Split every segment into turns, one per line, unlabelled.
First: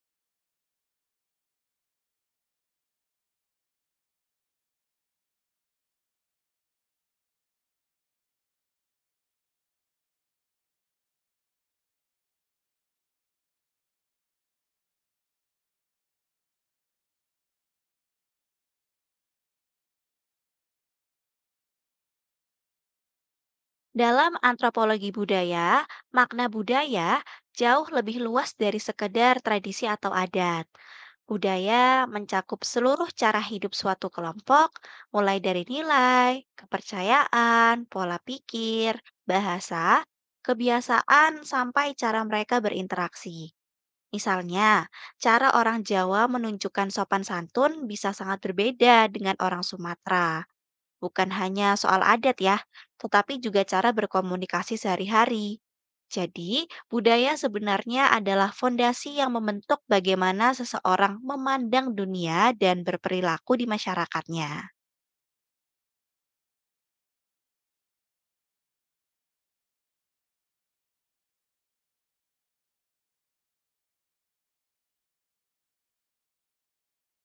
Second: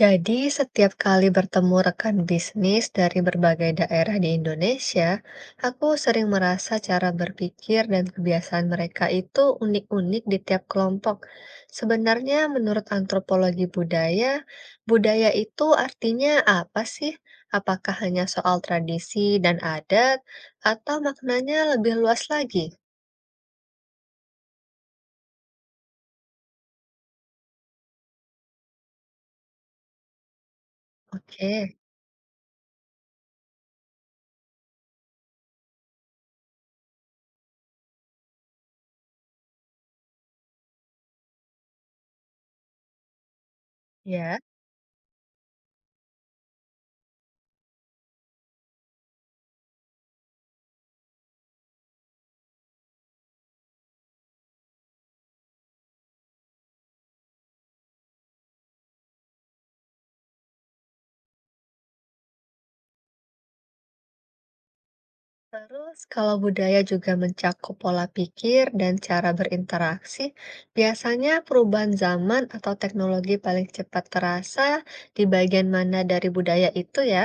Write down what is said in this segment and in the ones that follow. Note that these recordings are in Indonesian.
Jadi, setiap kali bertemu rekan bisnis dari berbagai daerah di Indonesia, aku sering merasa cara berpikir dan kebiasaan mereka itu unik-unik di tiap kelompok. Sebenarnya, menurut antropologi budaya, budaya itu artinya apa sih? Apakah hanya soal tradisi dan adat, atau maknanya lebih luas lagi?
Dalam antropologi budaya, makna budaya jauh lebih luas dari sekedar tradisi atau adat.
Oke,
Budaya mencakup seluruh cara hidup suatu kelompok, mulai dari nilai, kepercayaan, pola pikir, bahasa, kebiasaan, sampai cara mereka berinteraksi.
ya.
Misalnya, cara orang Jawa menunjukkan sopan santun bisa sangat berbeda dengan orang Sumatera bukan hanya soal adat ya, tetapi juga cara berkomunikasi sehari-hari. Jadi, budaya sebenarnya adalah fondasi yang membentuk bagaimana seseorang memandang dunia dan berperilaku di masyarakatnya.
Terus kalau budaya juga mencakup pola pikir dan cara berinteraksi, biasanya perubahan zaman atau teknologi paling cepat terasa di bagian mana dari budaya itu ya?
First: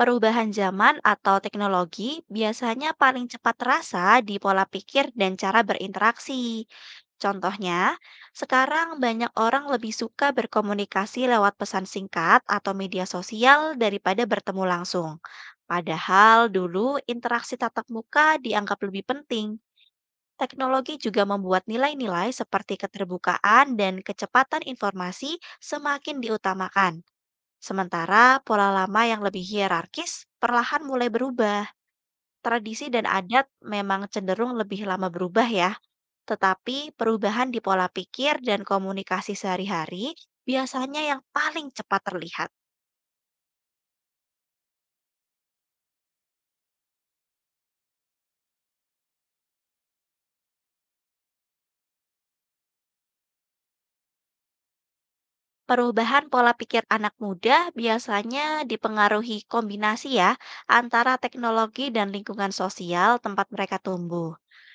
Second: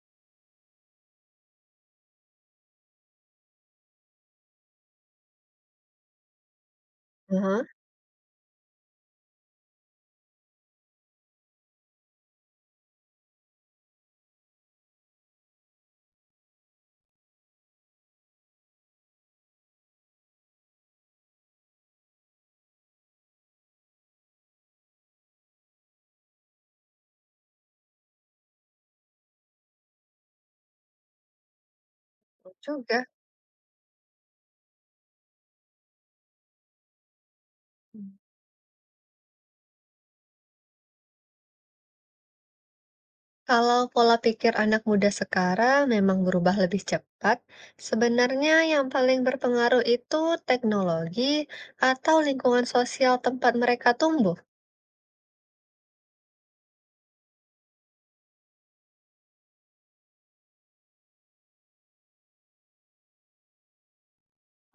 Perubahan zaman atau teknologi biasanya paling cepat terasa di pola pikir dan cara berinteraksi.
Heeh,
Contohnya, sekarang banyak orang lebih suka berkomunikasi lewat pesan singkat atau media sosial daripada bertemu langsung. Padahal dulu interaksi tatap muka dianggap lebih penting. Teknologi juga membuat nilai-nilai seperti keterbukaan dan kecepatan informasi semakin diutamakan. Sementara pola lama yang lebih hierarkis perlahan mulai berubah.
betul
Tradisi
juga.
dan adat memang cenderung lebih lama berubah ya, tetapi perubahan di pola
Hmm.
pikir dan komunikasi sehari-hari biasanya yang paling cepat terlihat.
Kalau pola pikir anak muda sekarang memang berubah lebih cepat, sebenarnya yang paling berpengaruh itu teknologi atau lingkungan sosial tempat mereka tumbuh.
Perubahan pola pikir anak muda biasanya dipengaruhi kombinasi ya antara teknologi dan lingkungan sosial tempat mereka tumbuh.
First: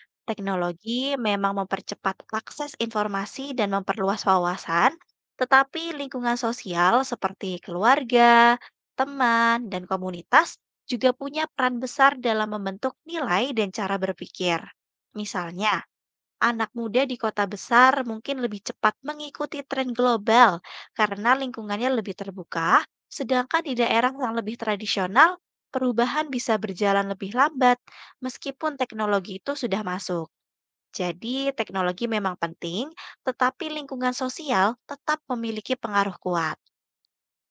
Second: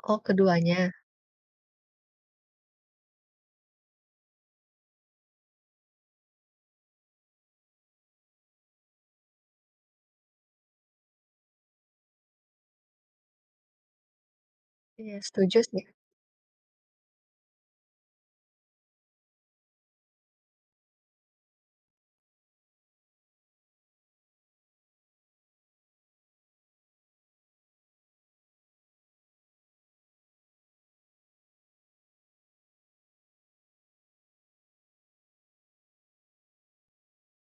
Oh, keduanya.
Teknologi memang mempercepat akses informasi dan memperluas wawasan, tetapi lingkungan sosial seperti keluarga, teman, dan komunitas juga punya peran besar dalam membentuk nilai dan cara berpikir.
Iya, setuju sih.
Misalnya, anak muda di kota besar mungkin lebih cepat mengikuti tren global karena lingkungannya lebih terbuka, sedangkan di daerah yang lebih tradisional, perubahan bisa berjalan lebih lambat meskipun teknologi itu sudah masuk. Jadi, teknologi memang penting, tetapi lingkungan sosial tetap memiliki pengaruh kuat.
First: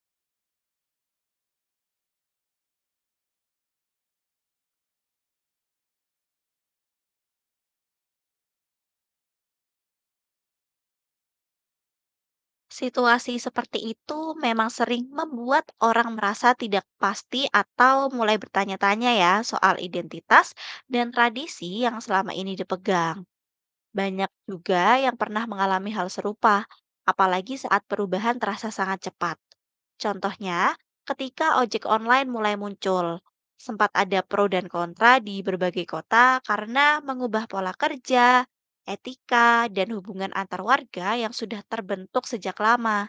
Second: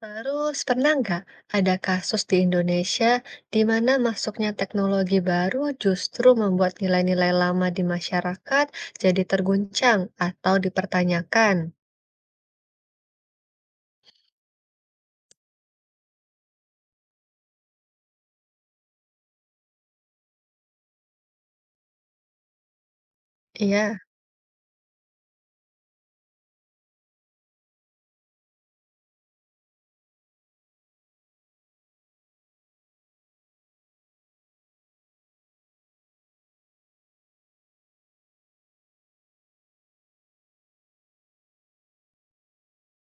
Terus, pernah nggak ada kasus di Indonesia di mana masuknya teknologi baru justru membuat nilai-nilai lama di masyarakat jadi terguncang atau dipertanyakan?
Situasi seperti itu memang sering membuat orang merasa tidak pasti atau mulai bertanya-tanya ya soal identitas dan tradisi yang selama ini dipegang.
Iya,
Banyak juga yang pernah mengalami hal serupa, apalagi saat perubahan terasa sangat cepat. Contohnya, ketika ojek online mulai muncul, sempat ada pro dan kontra di berbagai kota karena mengubah pola kerja, etika, dan hubungan antar warga yang sudah terbentuk sejak lama.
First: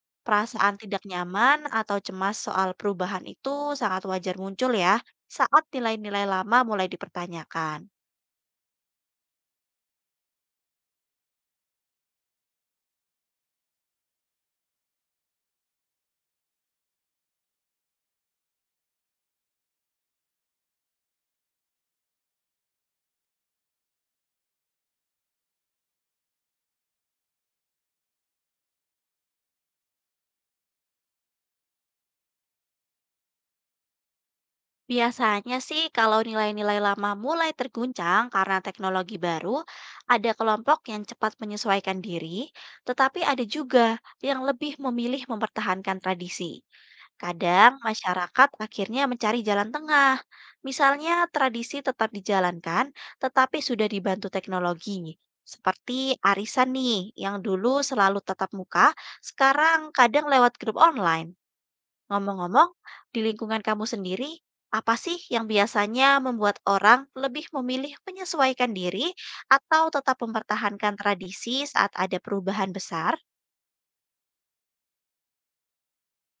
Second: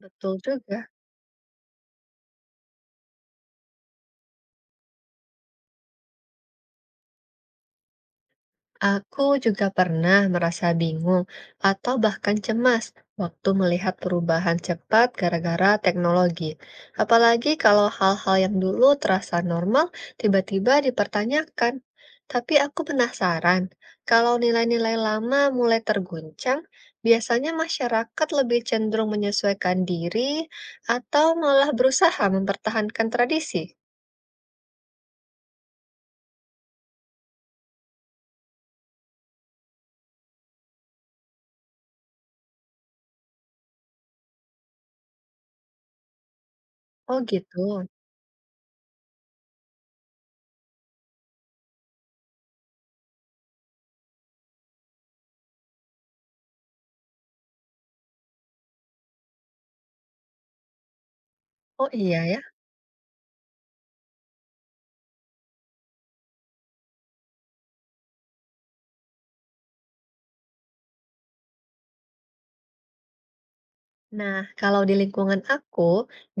betul
Perasaan
juga.
tidak nyaman atau cemas soal perubahan itu sangat wajar muncul ya, saat nilai-nilai lama mulai dipertanyakan.
Aku juga pernah merasa bingung atau bahkan cemas waktu melihat perubahan cepat gara-gara teknologi. Apalagi kalau hal-hal yang dulu terasa normal tiba-tiba dipertanyakan. Tapi aku penasaran, kalau nilai-nilai lama mulai terguncang, biasanya masyarakat lebih cenderung menyesuaikan diri atau malah berusaha mempertahankan tradisi.
Biasanya sih kalau nilai-nilai lama mulai terguncang karena teknologi baru, ada kelompok yang cepat menyesuaikan diri, tetapi ada juga yang lebih memilih mempertahankan tradisi.
Oh gitu.
Kadang masyarakat akhirnya mencari jalan tengah. Misalnya tradisi tetap dijalankan, tetapi sudah dibantu teknologi. Seperti arisan nih, yang dulu selalu tatap muka, sekarang kadang lewat grup online.
Oh iya ya.
Ngomong-ngomong, di lingkungan kamu sendiri, apa sih yang biasanya membuat orang lebih memilih menyesuaikan diri atau tetap mempertahankan tradisi saat ada perubahan besar?
Nah, kalau di lingkungan aku,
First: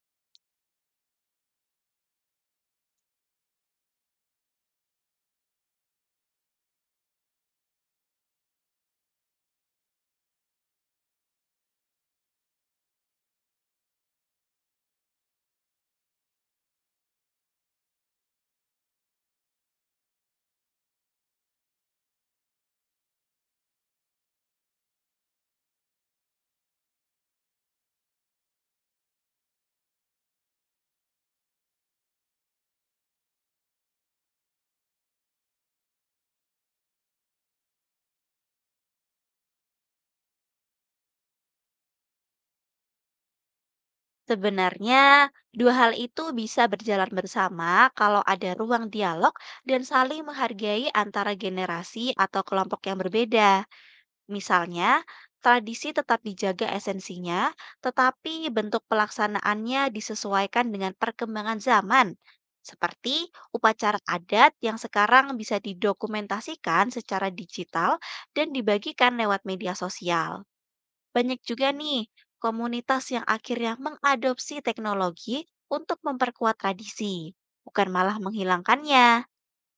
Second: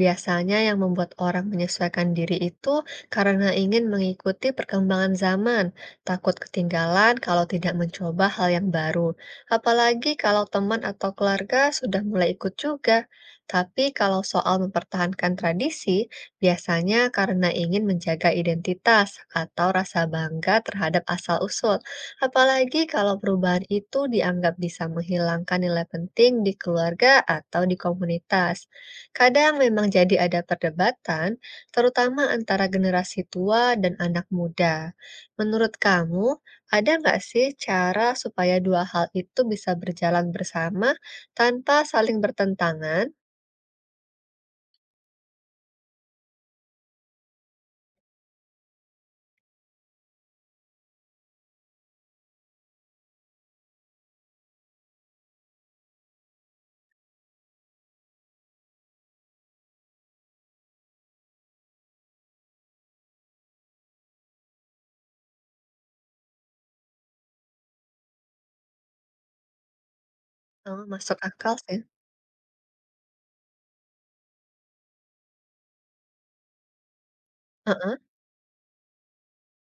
biasanya yang membuat orang menyesuaikan diri itu karena ingin mengikuti perkembangan zaman, takut ketinggalan kalau tidak mencoba hal yang baru. Apalagi kalau teman atau keluarga sudah mulai ikut juga. Tapi kalau soal mempertahankan tradisi, biasanya karena ingin menjaga identitas atau rasa bangga terhadap asal-usul. Apalagi kalau perubahan itu dianggap bisa menghilangkan nilai penting di keluarga atau di komunitas. Kadang memang jadi ada perdebatan, terutama antara generasi tua dan anak muda. Menurut kamu, ada nggak sih cara supaya dua hal itu bisa berjalan bersama tanpa saling bertentangan?
Sebenarnya, dua hal itu bisa berjalan bersama kalau ada ruang dialog dan saling menghargai antara generasi atau kelompok yang berbeda. Misalnya, tradisi tetap dijaga esensinya, tetapi bentuk pelaksanaannya disesuaikan dengan perkembangan zaman, seperti upacara adat yang sekarang bisa didokumentasikan secara digital dan dibagikan lewat media sosial.
Oh, masuk
Banyak
akal
juga
sih.
nih komunitas yang akhirnya mengadopsi teknologi untuk memperkuat tradisi, bukan
Heeh.
malah menghilangkannya.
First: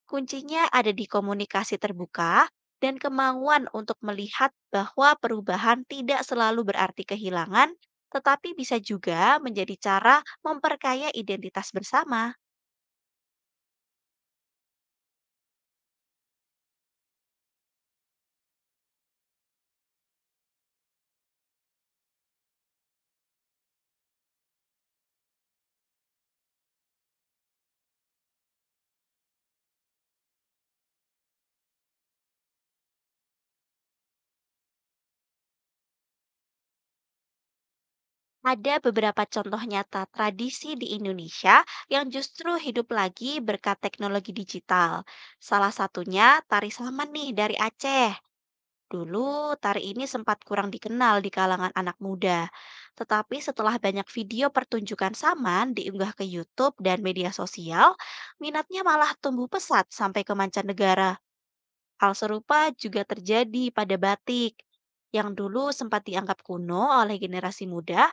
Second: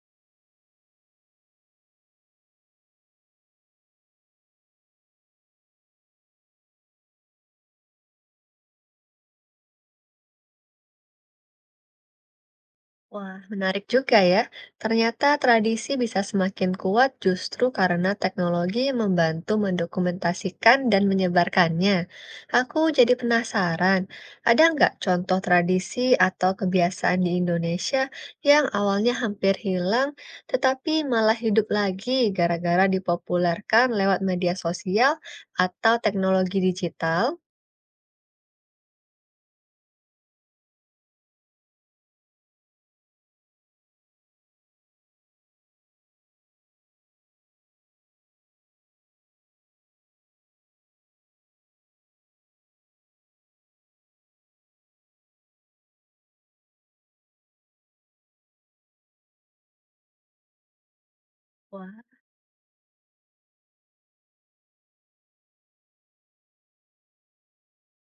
Kuncinya ada di komunikasi terbuka dan kemauan untuk melihat bahwa perubahan tidak selalu berarti kehilangan, tetapi bisa juga menjadi cara memperkaya identitas bersama.
Wah, menarik juga ya. Ternyata tradisi bisa semakin kuat justru karena teknologi yang membantu mendokumentasikan dan menyebarkannya. Aku jadi penasaran, ada nggak contoh tradisi atau kebiasaan di Indonesia yang awalnya hampir hilang, tetapi malah hidup lagi gara-gara dipopulerkan lewat media sosial atau teknologi digital?
Ada beberapa contoh nyata tradisi di Indonesia yang justru hidup lagi berkat teknologi digital. Salah satunya tari Saman nih dari Aceh. Dulu, tari ini sempat kurang dikenal di kalangan anak muda, tetapi setelah banyak video pertunjukan saman diunggah ke YouTube dan media sosial, minatnya malah tumbuh pesat sampai ke mancanegara.
Wah,
Hal serupa juga terjadi pada batik, yang dulu sempat dianggap kuno oleh generasi muda,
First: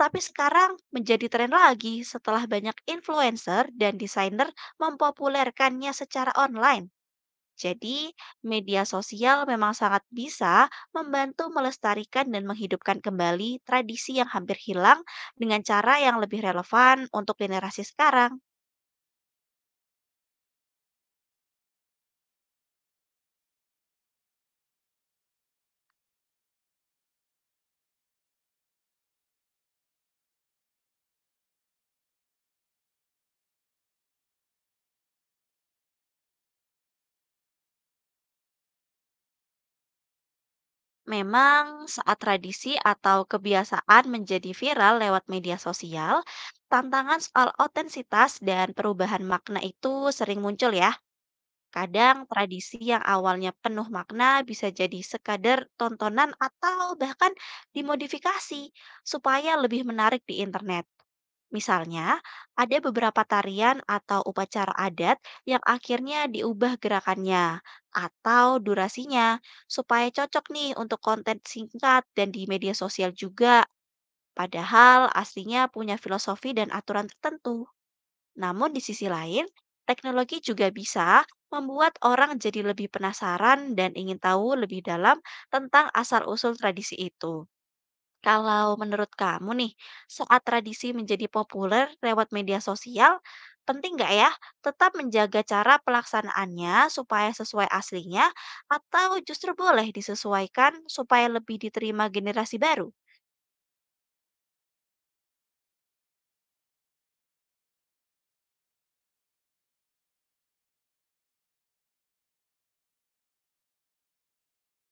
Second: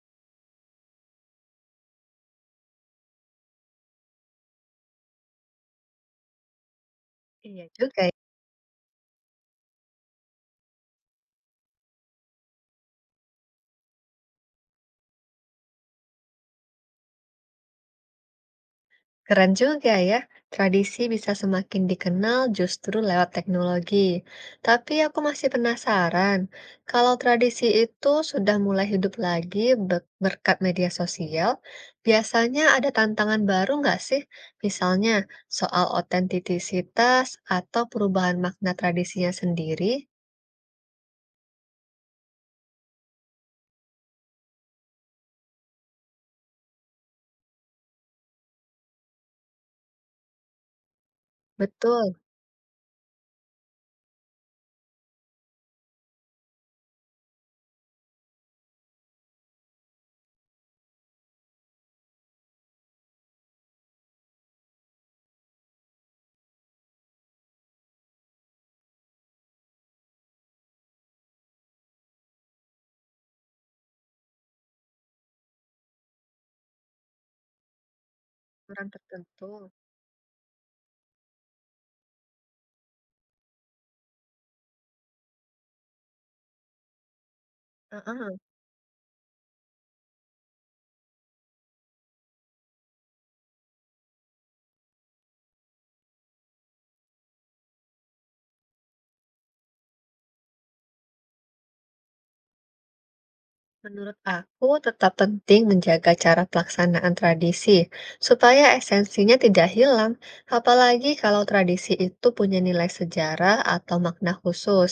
tapi sekarang menjadi tren lagi setelah banyak influencer dan desainer mempopulerkannya secara online.
iya juga.
Jadi, media sosial memang sangat bisa membantu melestarikan dan menghidupkan kembali tradisi yang hampir hilang dengan cara yang lebih relevan untuk generasi sekarang.
Keren juga ya, tradisi bisa semakin dikenal justru lewat teknologi. Tapi aku masih penasaran, kalau tradisi itu sudah mulai hidup lagi berkat media sosial, biasanya ada tantangan baru nggak sih? Misalnya soal otentisitas atau perubahan makna tradisinya sendiri?
Memang, saat tradisi atau kebiasaan menjadi viral lewat media sosial, tantangan soal otensitas dan perubahan makna itu sering muncul ya.
Betul,
Kadang tradisi yang awalnya penuh makna bisa jadi sekadar tontonan atau bahkan dimodifikasi supaya lebih menarik di internet. Misalnya, ada beberapa tarian atau upacara adat yang akhirnya diubah gerakannya atau durasinya supaya cocok nih untuk konten singkat dan di media sosial juga. Padahal aslinya punya filosofi dan aturan tertentu. Namun di
orang
sisi lain,
tertentu.
teknologi juga bisa membuat orang jadi lebih penasaran dan ingin tahu lebih dalam tentang asal-usul tradisi itu.
Heeh.
Kalau menurut kamu nih, saat tradisi menjadi populer lewat media sosial, penting nggak ya tetap menjaga cara pelaksanaannya supaya sesuai aslinya atau justru boleh disesuaikan supaya lebih diterima generasi baru?
Menurut aku, tetap penting menjaga cara pelaksanaan tradisi supaya esensinya tidak hilang, apalagi kalau tradisi itu punya nilai sejarah atau makna khusus.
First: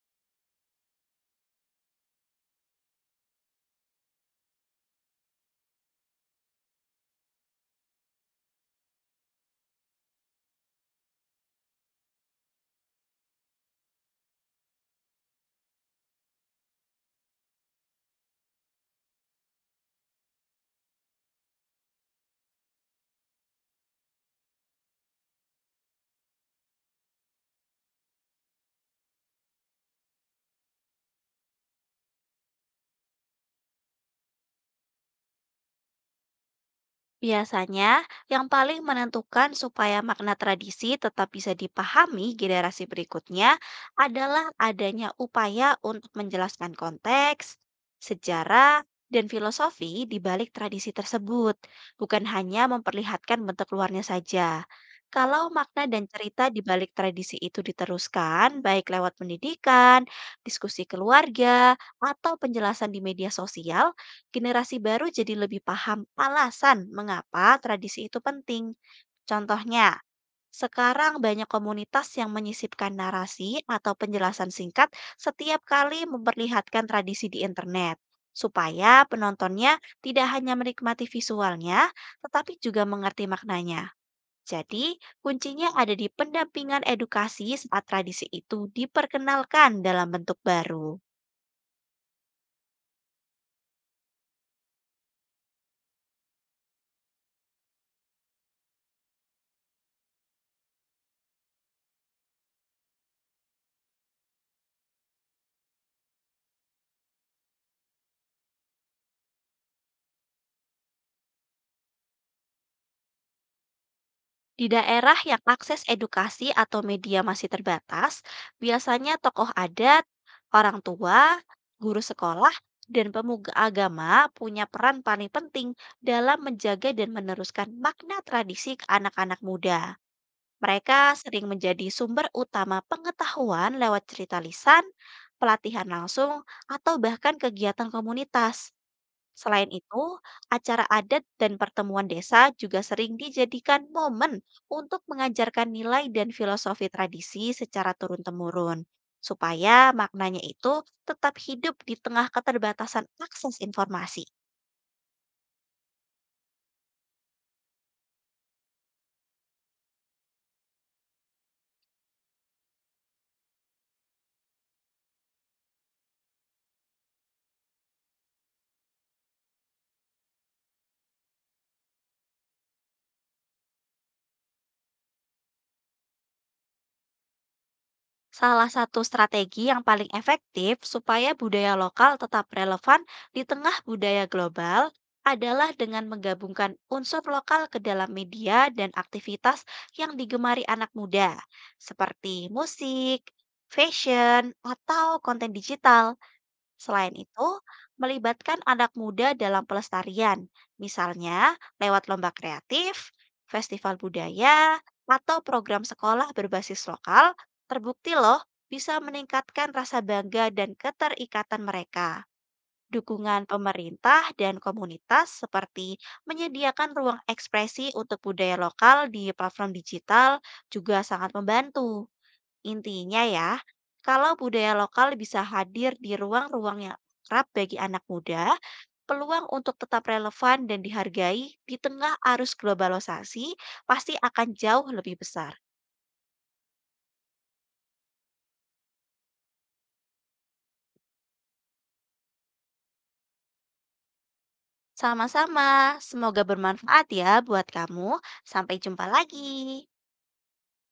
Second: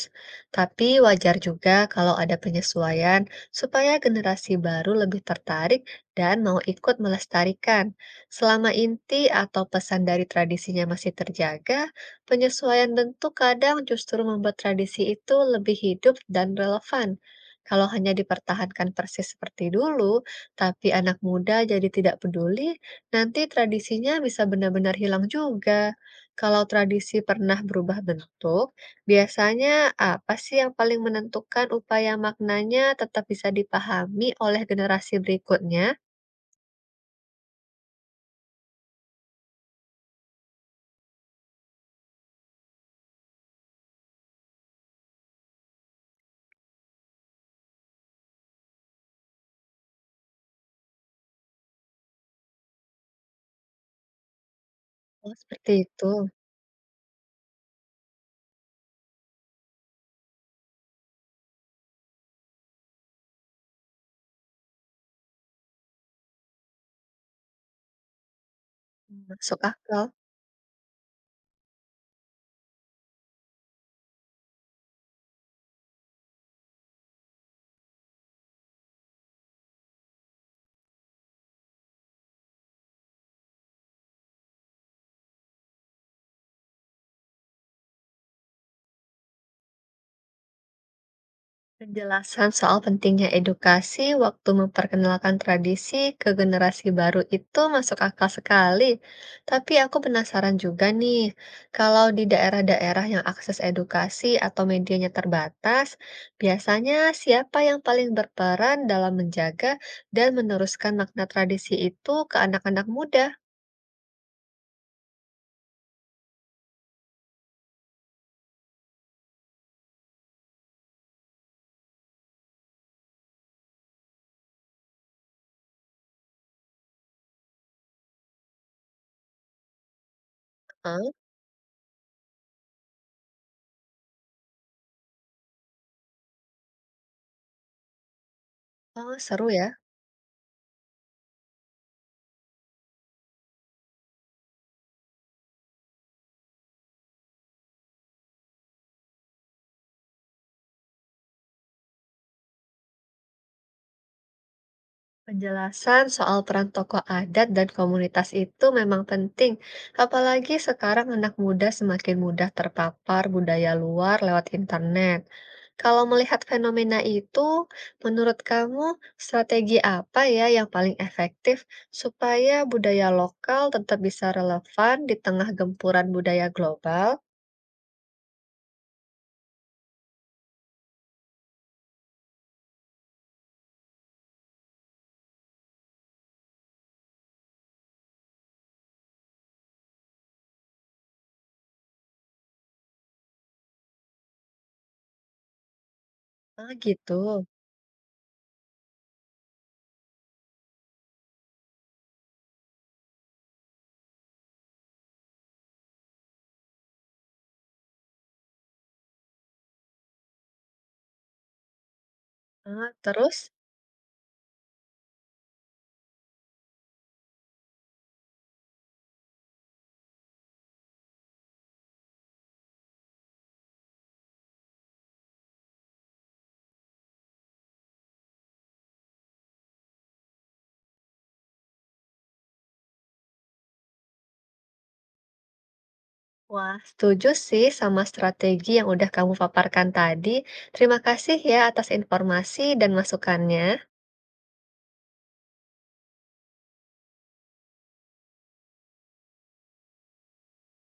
Tapi wajar juga kalau ada penyesuaian supaya generasi baru lebih tertarik dan mau ikut melestarikan. Selama inti atau pesan dari tradisinya masih terjaga, penyesuaian bentuk kadang justru membuat tradisi itu lebih hidup dan relevan. Kalau hanya dipertahankan persis seperti dulu, tapi anak muda jadi tidak peduli, nanti tradisinya bisa benar-benar hilang juga. Kalau tradisi pernah berubah bentuk, biasanya apa sih yang paling menentukan upaya maknanya tetap bisa dipahami oleh generasi berikutnya?
Biasanya, yang paling menentukan supaya makna tradisi tetap bisa dipahami generasi berikutnya adalah adanya upaya untuk menjelaskan konteks, sejarah, dan filosofi di balik tradisi tersebut, bukan hanya memperlihatkan bentuk luarnya saja.
Oh,
Kalau
seperti
makna
itu.
dan cerita di balik tradisi itu diteruskan, baik lewat pendidikan, diskusi keluarga, atau penjelasan di media sosial, generasi baru jadi lebih paham alasan mengapa tradisi itu penting.
Masuk
Contohnya,
akal.
sekarang banyak komunitas yang menyisipkan narasi atau penjelasan singkat setiap kali memperlihatkan tradisi di internet, supaya penontonnya tidak hanya menikmati visualnya, tetapi juga mengerti maknanya. Jadi, kuncinya ada di pendampingan edukasi saat tradisi itu diperkenalkan dalam bentuk baru.
Penjelasan soal pentingnya edukasi waktu memperkenalkan tradisi ke generasi baru itu masuk akal sekali. Tapi aku penasaran juga nih, kalau di daerah-daerah yang akses edukasi atau medianya terbatas, biasanya siapa yang paling berperan dalam menjaga dan meneruskan makna tradisi itu ke anak-anak muda?
Di daerah yang akses edukasi atau media masih terbatas, biasanya tokoh adat, orang tua, guru sekolah, dan pemuka agama punya peran paling penting dalam menjaga dan meneruskan makna tradisi ke anak-anak muda.
Ah,
Mereka sering menjadi sumber utama pengetahuan lewat cerita lisan, pelatihan langsung, atau bahkan kegiatan komunitas.
oh, seru ya.
Selain itu, acara adat dan pertemuan desa juga sering dijadikan momen untuk mengajarkan nilai dan filosofi tradisi secara turun-temurun, supaya maknanya itu tetap hidup di tengah keterbatasan akses informasi.
Penjelasan soal peran tokoh adat dan komunitas itu memang penting, apalagi sekarang anak muda semakin mudah terpapar budaya luar lewat internet. Kalau melihat fenomena itu, menurut kamu strategi apa ya yang paling efektif supaya budaya lokal tetap bisa relevan di tengah gempuran budaya global?
Salah satu strategi yang paling efektif supaya budaya lokal tetap relevan di tengah budaya global adalah dengan menggabungkan unsur lokal ke dalam media dan aktivitas yang digemari anak muda, seperti musik, fashion, atau konten digital.
Ah,
Selain
gitu.
itu, melibatkan anak muda dalam pelestarian, misalnya lewat lomba kreatif, festival budaya, atau program sekolah berbasis lokal, terbukti loh bisa meningkatkan rasa bangga dan keterikatan mereka.
Ah, terus?
Dukungan pemerintah dan komunitas seperti menyediakan ruang ekspresi untuk budaya lokal di platform digital juga sangat membantu. Intinya ya, kalau budaya lokal bisa hadir di ruang-ruang yang akrab bagi anak muda, peluang untuk tetap relevan dan dihargai di tengah arus globalisasi pasti akan jauh lebih besar.
Wah, setuju sih sama strategi yang udah kamu paparkan tadi. Terima kasih ya atas informasi dan masukannya.
Sama-sama, semoga bermanfaat ya buat kamu. Sampai jumpa lagi.